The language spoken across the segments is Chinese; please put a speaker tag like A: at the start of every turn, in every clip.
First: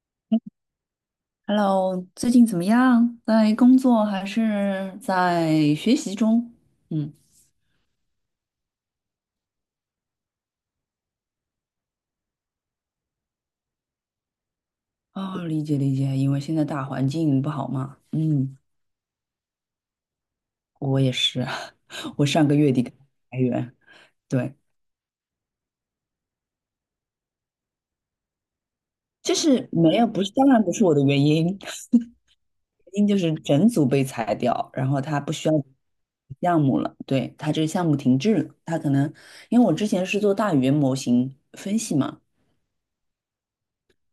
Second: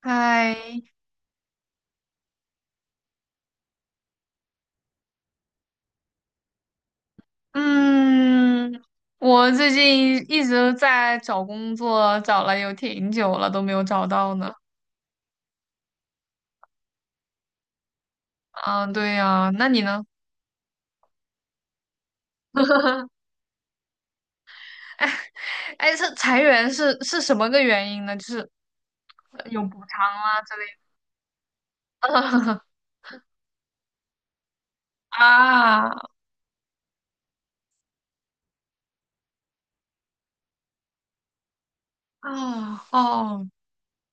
A: 嗨，
B: Hello，最近怎么样？在工作还是在学习中？嗯，
A: 嗯，我最近一直在找工作，找了有挺久了，都没有找到呢。
B: 哦，理解理解，因为现在大环境不好嘛。嗯，
A: 啊，对呀，那你呢？
B: 我也是，我上个月底刚裁员，对，
A: 哎，是裁员是什么个原因呢？就是
B: 就
A: 有
B: 是
A: 补
B: 没
A: 偿
B: 有，不是，
A: 啊
B: 当
A: 之
B: 然不
A: 类
B: 是我的原因，原
A: 的。
B: 因就是整组被裁掉，然后他不需要
A: 啊
B: 项目了，对，他这个项目停滞了，他可能因为我之前是做大语言模型分析嘛。
A: 啊哦，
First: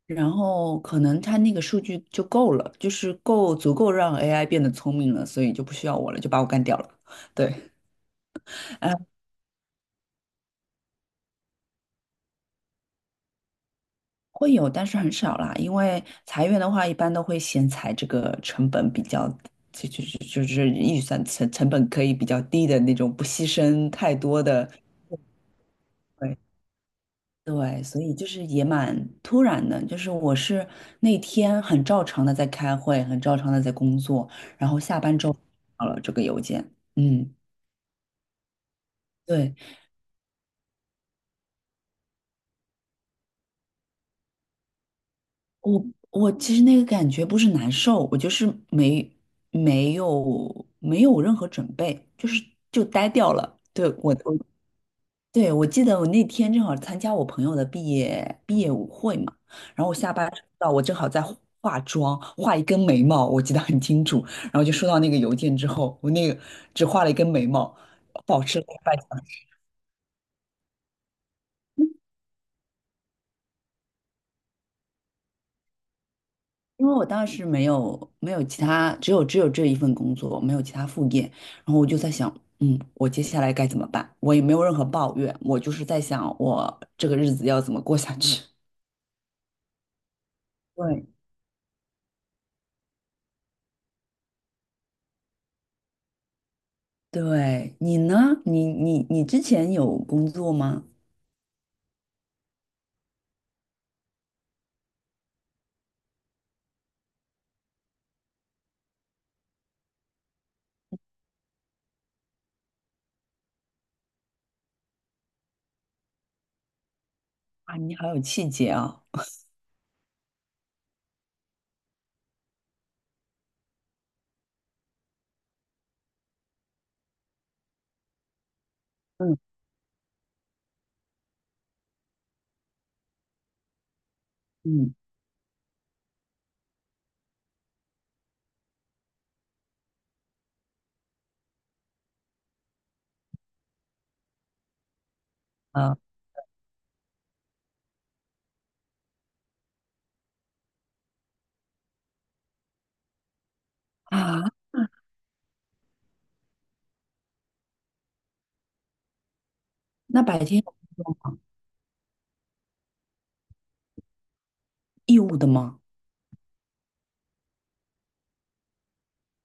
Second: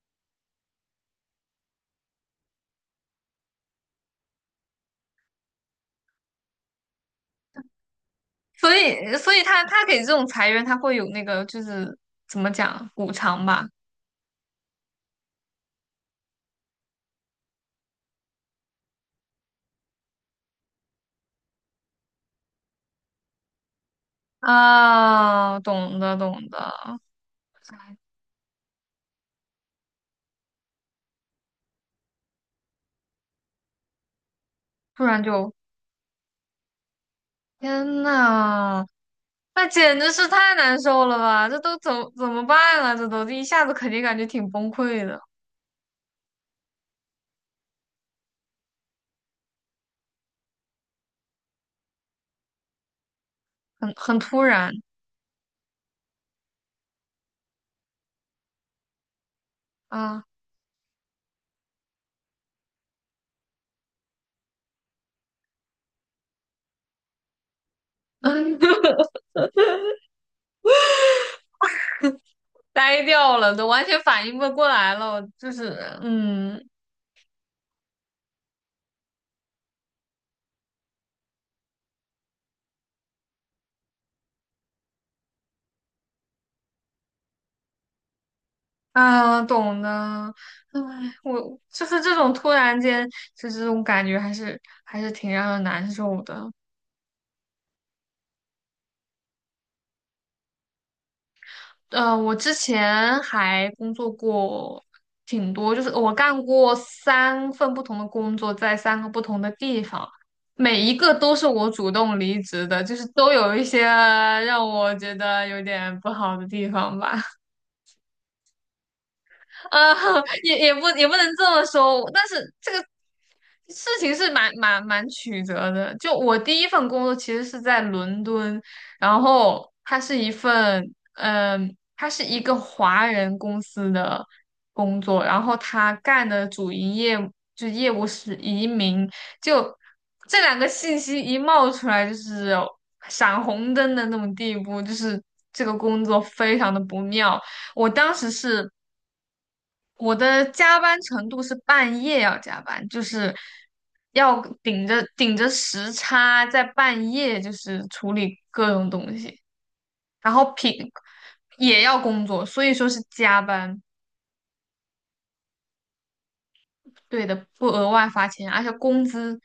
B: 然后可能它那个数据就够了，就是够足够让 AI 变得聪明了，所以就不需要我了，就把我干掉了。对，
A: 所
B: 呃，
A: 以他给这种裁员，他会有那个就是怎么讲补偿吧？
B: 会有，但是很少啦，因为裁员的话，一般都会先裁这个成本比较，就是预算成本可以比较低的那种，不牺牲太多的。
A: 啊，懂的
B: 对
A: 懂的。
B: 对，
A: 哎，
B: 所以就是也蛮突然的，就是我是那天很照常的在开会，很照常的在工作，然后下
A: 突
B: 班
A: 然
B: 之后收
A: 就，
B: 到了这个邮件，嗯。
A: 天呐！
B: 对，
A: 那简直是太难受了吧！这都怎么办啊？这都这一下子肯定感觉挺崩溃的，
B: 我我其实那个感觉不是难受，我就是没没有任何准备，就是就呆掉了。对
A: 很
B: 我
A: 很
B: 我
A: 突然
B: 对我记得我那天正好参加我朋友的毕业舞会嘛，然后我下
A: 啊。
B: 班收到我正好在化妆，画一根眉毛，我记得很清楚。然后就收到那个邮件之后，我那个只画了一根眉毛，保持了一个 半小时。
A: 呆掉了，都完全反应不过来了。就是嗯
B: 因为我当时没有其他，只有这一份工作，没有其他副业，然后我就在想，嗯，我接下来该怎么办？我也没有任何抱怨，我就是在想我这个日子要怎么过下去。
A: 啊，懂的。唉，
B: 对
A: 我就是这种突然间就这种感觉，还是还是挺让人难受的。
B: 对，你呢？你之前有工作吗？
A: 我之前还工作过挺多，就是我干过三份不同的工作，在三个不同的地方，每一个都是我主动离职的，就是都有一些让我觉得有点不好的地方吧。
B: 啊，你好有气节啊！
A: 呃，也不能这么说，但是这个事情是蛮曲折的。就我第一份工作其实是在伦敦，然
B: 嗯
A: 后它是一份，它是一个华人公司的
B: 嗯
A: 工作，然后他干的主营业就业务是移民，就这两个信息一冒出来，就是闪红灯的那种地步，就是这个
B: 啊
A: 工作非常的不妙。我当时是。我的加班程度是半夜要加班，就是要
B: 啊，
A: 顶着顶着时差，在半夜就是处理各种东西，
B: 那
A: 然
B: 白
A: 后
B: 天有工作吗？
A: 也要工作，所以说是加班。
B: 义务的吗？
A: 对的，不额外发钱，而且工资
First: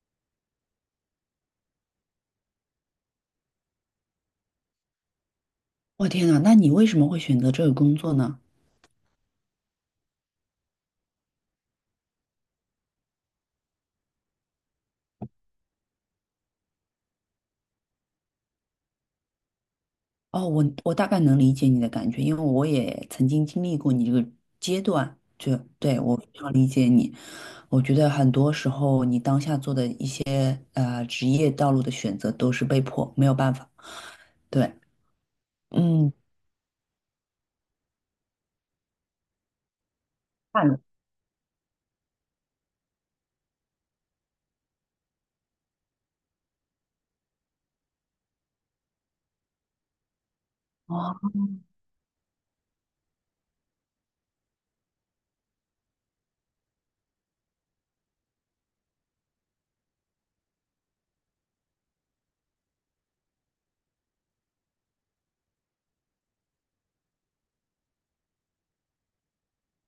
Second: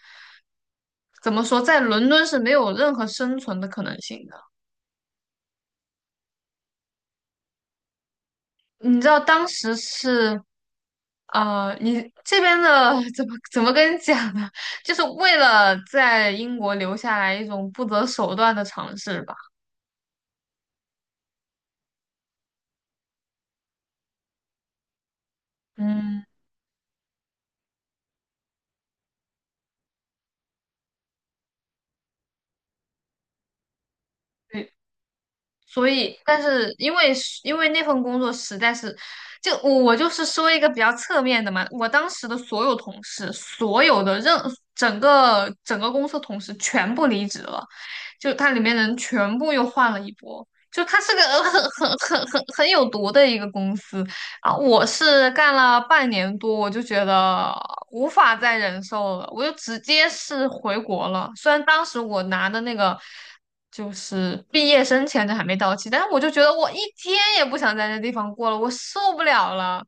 A: 怎么说，在伦敦是没有任何生存的可能性的。
B: 我天呐，那你为什么会选择这个工作呢？
A: 你知道当时是啊，你这边的 怎么跟你讲呢？就是为了在英国留下来一种不择手段的尝试吧。
B: 哦，我大概能理解你的感觉，因为我也曾经经历过你这个阶段，就对，我
A: 嗯，
B: 非常理解你。我觉得很多时候你当下做的一些职业道路的选择都是被迫，没有办法。
A: 对，
B: 对，
A: 所
B: 嗯，
A: 以，但是因为那份工作实在是，就我就是说一
B: 看
A: 个比
B: 了
A: 较侧面的嘛，我当时的所有同事，所有的任整个公司同事全部离职了，就它里面人全部又换了一波，就它
B: 哦，
A: 是个很有毒的一个公司。啊，我是干了半年多，我就觉得无法再忍受了，我就直接是回国了。虽然当时我拿的那个就是毕业生签证还没到期，但是我就觉得我一天也不想在那地方过了，我受不了了，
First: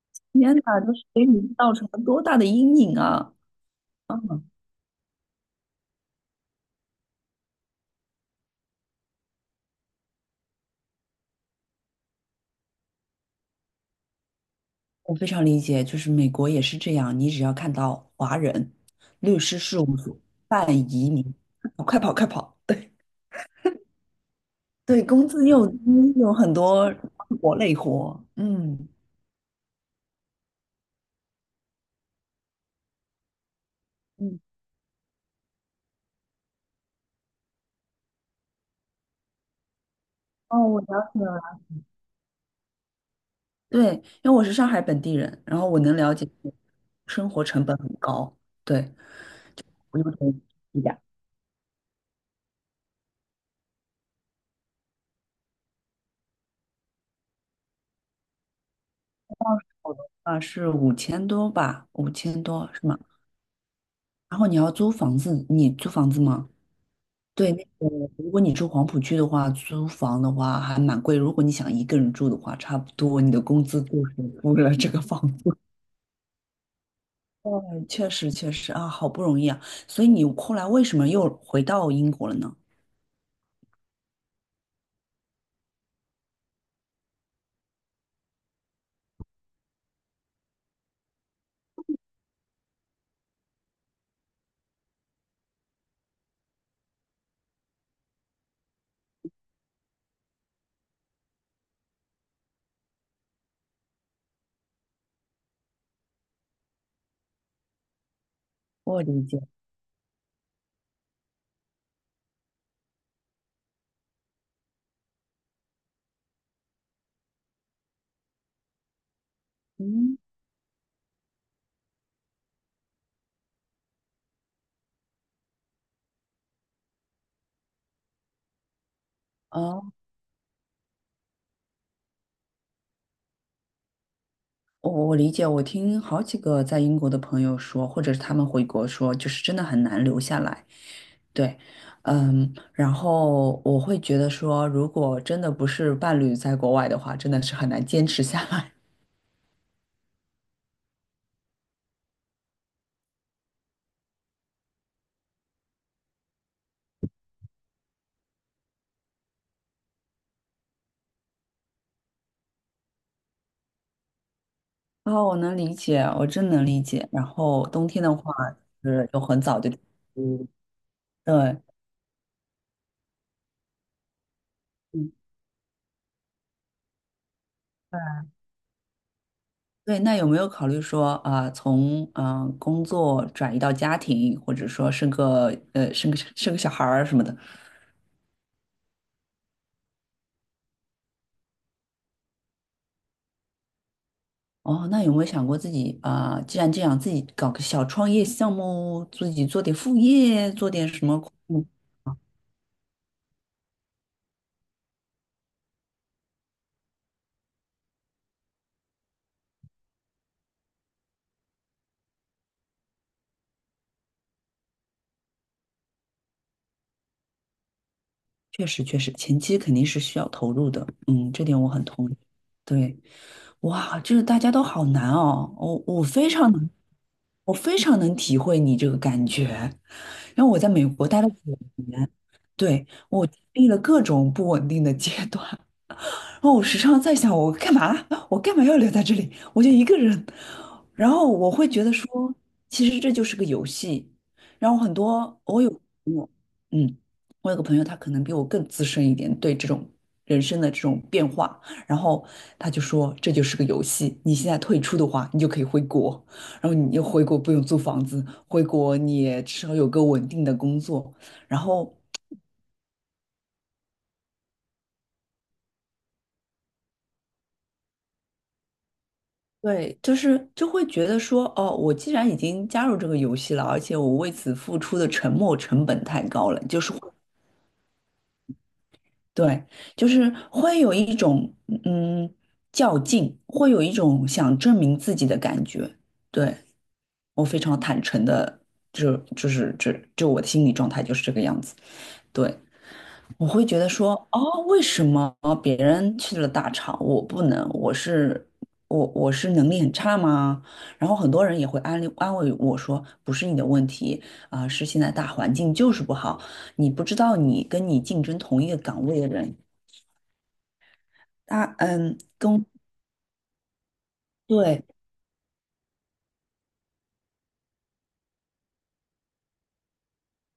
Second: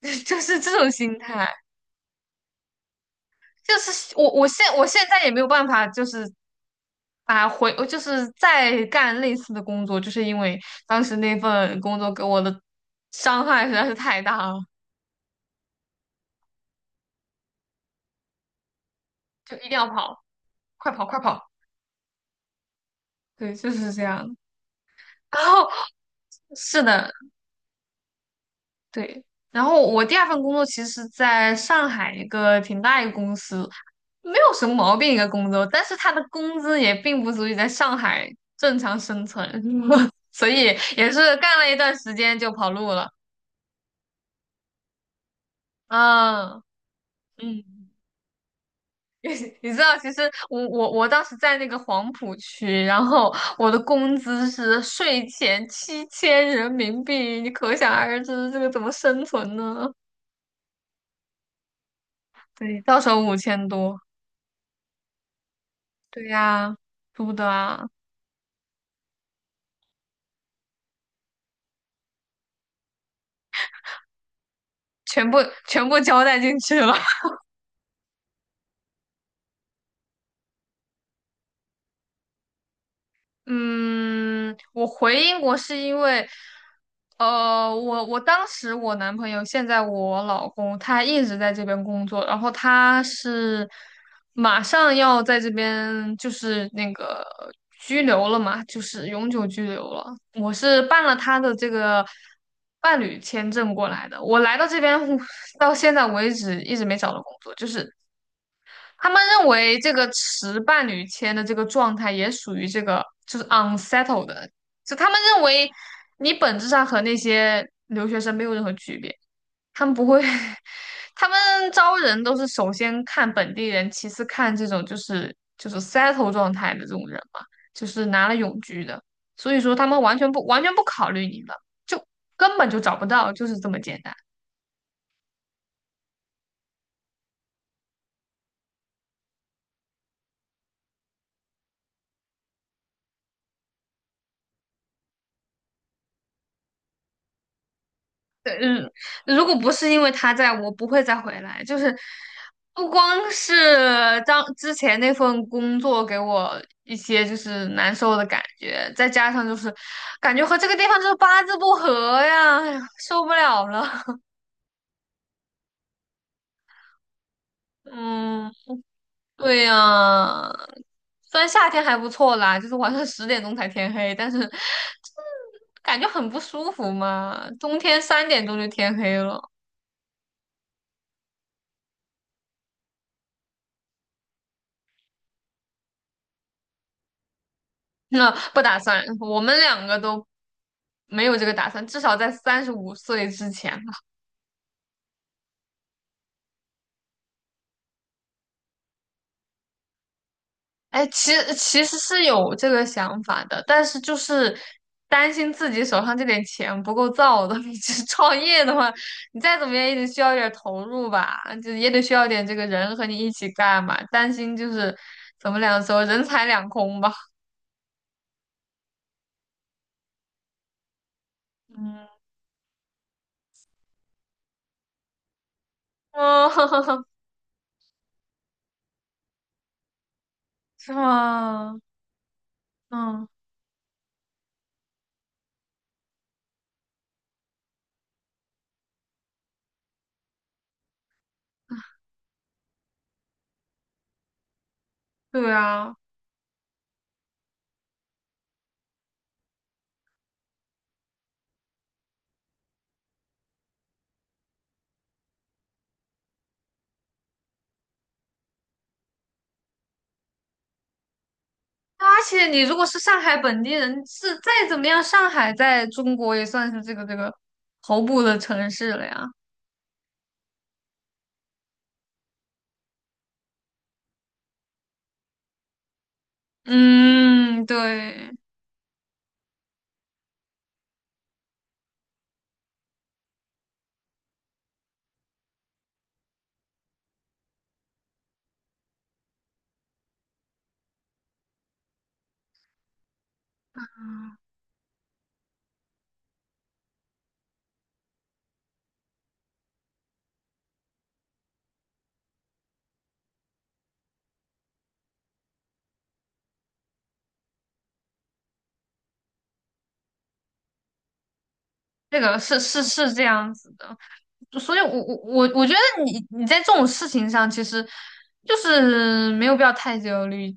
A: 就
B: 天
A: 是这
B: 哪，
A: 种
B: 这是
A: 心
B: 给
A: 态。
B: 你造成了多大的阴影啊！
A: 就是我，
B: 嗯，
A: 我现在也没有办法，就是就是再干类似的工作，就是因为当时那份工作给我的伤害实在是太大了，
B: 我非常理解，就是美国也是这样，你只要看到华人律
A: 就
B: 师
A: 一定
B: 事
A: 要
B: 务所
A: 跑。
B: 办
A: 快跑
B: 移
A: 快
B: 民，
A: 跑！
B: 快跑快跑！对。
A: 对，就是这样。
B: 对，工
A: 然
B: 资又
A: 后
B: 低，有很
A: 是
B: 多
A: 的，
B: 苦活累活。嗯
A: 对。然后我第二份工作其实是在上海一个挺大一个公司，没
B: 嗯，
A: 有什么毛病一个工作，但是他的工资也并不足以在上海正常生存，所
B: 哦，
A: 以
B: 我了
A: 也
B: 解
A: 是干
B: 了。
A: 了一段时间就跑路了。
B: 对，因为我是上海本地人，然后我能了解
A: 嗯
B: 生活成本很
A: 嗯。
B: 高。对，
A: 你知道，
B: 我
A: 其
B: 有
A: 实
B: 点
A: 我
B: 低
A: 我
B: 的，
A: 我当时在那个黄浦区，然后我的工资是税前7000人民币，你可想而知这个怎么生存呢？
B: 我的话是五千多吧，五千多
A: 对，
B: 是吗？
A: 到手5000多。
B: 然后你要租房子，你租房子
A: 对
B: 吗？
A: 呀，租的
B: 对，那
A: 啊，
B: 个如果你住黄浦区的话，租房的话还蛮贵。如果你想一个人住的话，差不多你的工资就是付了这个房
A: 全部交代进去了。
B: 哦，确实确实啊，好不容易啊，所以你后来为什么又回到英国了呢？
A: 嗯，我回英国是因为，我当时我男朋友，现在我老公，他一直在这边工作，然后他是马上要在这边就是那个拘留了嘛，就是永久拘留了。我是办了他的这个伴侣签证过来的，我来到这边 到现在为止一直没找到工作，就是
B: 我
A: 他们
B: 理解，
A: 认为这个持伴侣签的这个状态也属于这个就是 unsettled 的，就他们认为你本质上和那些留学生没有任何区别，他们不
B: 嗯，
A: 会，他们招人都是首先看本地人，其次看这种就是 settle 状态的这种人嘛，就是拿了永居的，所以说
B: 啊，
A: 他们完全不考虑你了，就根本就找不到，就是这么简单。
B: 我理解，我听好几个在英国的朋友说，或者是他们回国说，就是真的很难留下来。对，嗯，然后我会觉得说，如果真的不是伴侣在国外的话，真的是很难坚持下来。
A: 嗯，如果不是因为他在，我不会再回来。就是不光是当之前那份工作给我一些就是难受的感觉，再加上就是感觉和这个地方就是八字不合呀，哎呀，受不了了。
B: 哦，我能理解，我真能理解。然后冬天的话，
A: 嗯，
B: 是又很早
A: 对
B: 就，嗯，
A: 呀，虽然
B: 对。
A: 夏天还不错啦，就是晚上10点钟才天黑，但是 就
B: 嗯
A: 是感觉很不舒服嘛。冬天三
B: 对
A: 点钟就天黑了。
B: 对，那有没有考虑说啊、从嗯、工作转移到家庭，或者说生个生个小孩儿什么的？
A: 那不打算，我们两个都没有这个打算，至少在35岁之前吧。
B: 哦，那有没有想过自己啊、既然这样，自己搞个小创业项目，自己做点副业，做点
A: 哎，
B: 什么？
A: 其实是有这个想法的，但是就是担心自己手上这点钱不够造的。你这创业的话，你再怎么样也得需要一点儿投入吧，就也得需要点这个人和你一起干嘛。担心就是怎么两说，人财两空吧。
B: 确实，确实，前期肯定是需要投入的，嗯，这点我很
A: 嗯，
B: 同意。对，哇，就是大家都好难哦，我 非常能，
A: 哦，
B: 我非常能体会你这个感觉。然后我在美
A: 是
B: 国待了九
A: 吗？
B: 年，对，我
A: 嗯，
B: 经历了各种不稳定的阶段，然后我时常在想，我干嘛？我干嘛要留在这里？我就一个人。然后我会觉得说，其实这就是个游戏。然后很多
A: 对
B: 我有
A: 啊。
B: 朋友，嗯，我有个朋友，他可能比我更资深一点，对这种人生的这种变化，然后他就说这就是个游戏。你现在退出的话，你就可以回国，然后你又回国不用租房子，回国你也至少有个稳定的工作，然后。
A: 而且你如果是上海本地人，是再怎么样，上海在中国也算是这个头部的城市了呀。
B: 对，就是就会觉得说，哦，我既然已经加入这个游戏了，而且我为此付出的沉没成本太高了，就是会，
A: 嗯，对，
B: 对，就是会有一种嗯较劲，会有一种想证明自己的感觉。对，我非常坦诚的，就是这就我的心理状态就是这个样子。对。我会觉得说，哦，为什么别人去了大厂，我不能？我是我是能力很差吗？然后很多人也会安利安慰我说，不是你的问题啊，是现在大环境就是不好，你不知道你跟你竞争同一个岗位的人，他嗯，
A: 这个是这样子的，就所以
B: 对
A: 我觉得你在这种事情上，其实就是没有必要太焦虑。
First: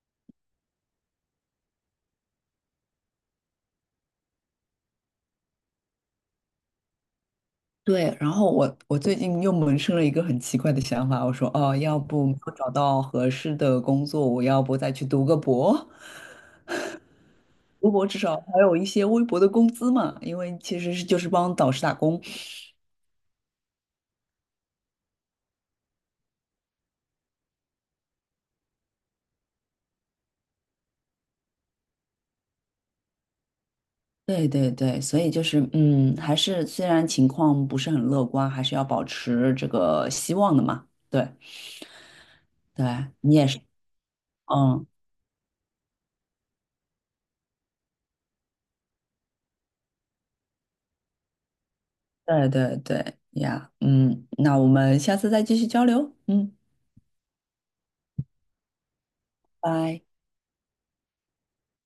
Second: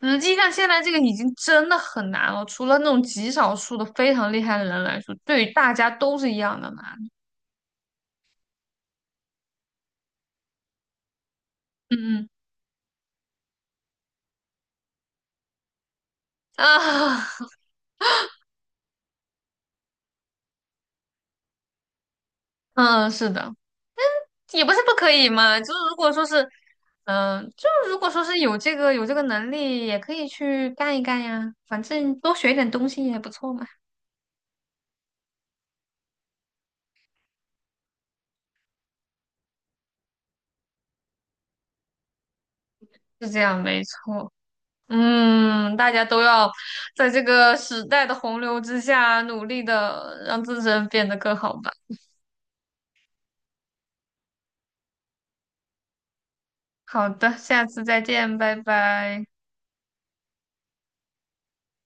A: 实际上，现在这个已经真的很难了，除了那种极少数的非常厉害的人来说，对于大家都是一样的难。
B: 对。然后我最近又萌生了一个很奇怪的想法，我说，哦，要不
A: 嗯
B: 我找到合适的工作，我要不再去读个博？
A: 嗯啊，
B: 微博至少还有一些微薄的工资嘛，因为其实是就是帮导师打工。
A: 嗯，是的。也不是不可以嘛，就是如果说是，就是如果说是有这个能力，也可以去干一干呀，反正多学一点东西也不错嘛，
B: 对对对，所以就是嗯，还是虽然情况不是很乐观，还是要保持这个希望的嘛。对对，
A: 是
B: 你
A: 这
B: 也是，
A: 样，没错。
B: 嗯，
A: 嗯，大家都要在这个时代的洪流之下，努力的让自身变得更好吧。
B: 对对对呀，嗯，那我们下次再继续交流，嗯，
A: 好的，下次再见，拜拜。
B: 拜。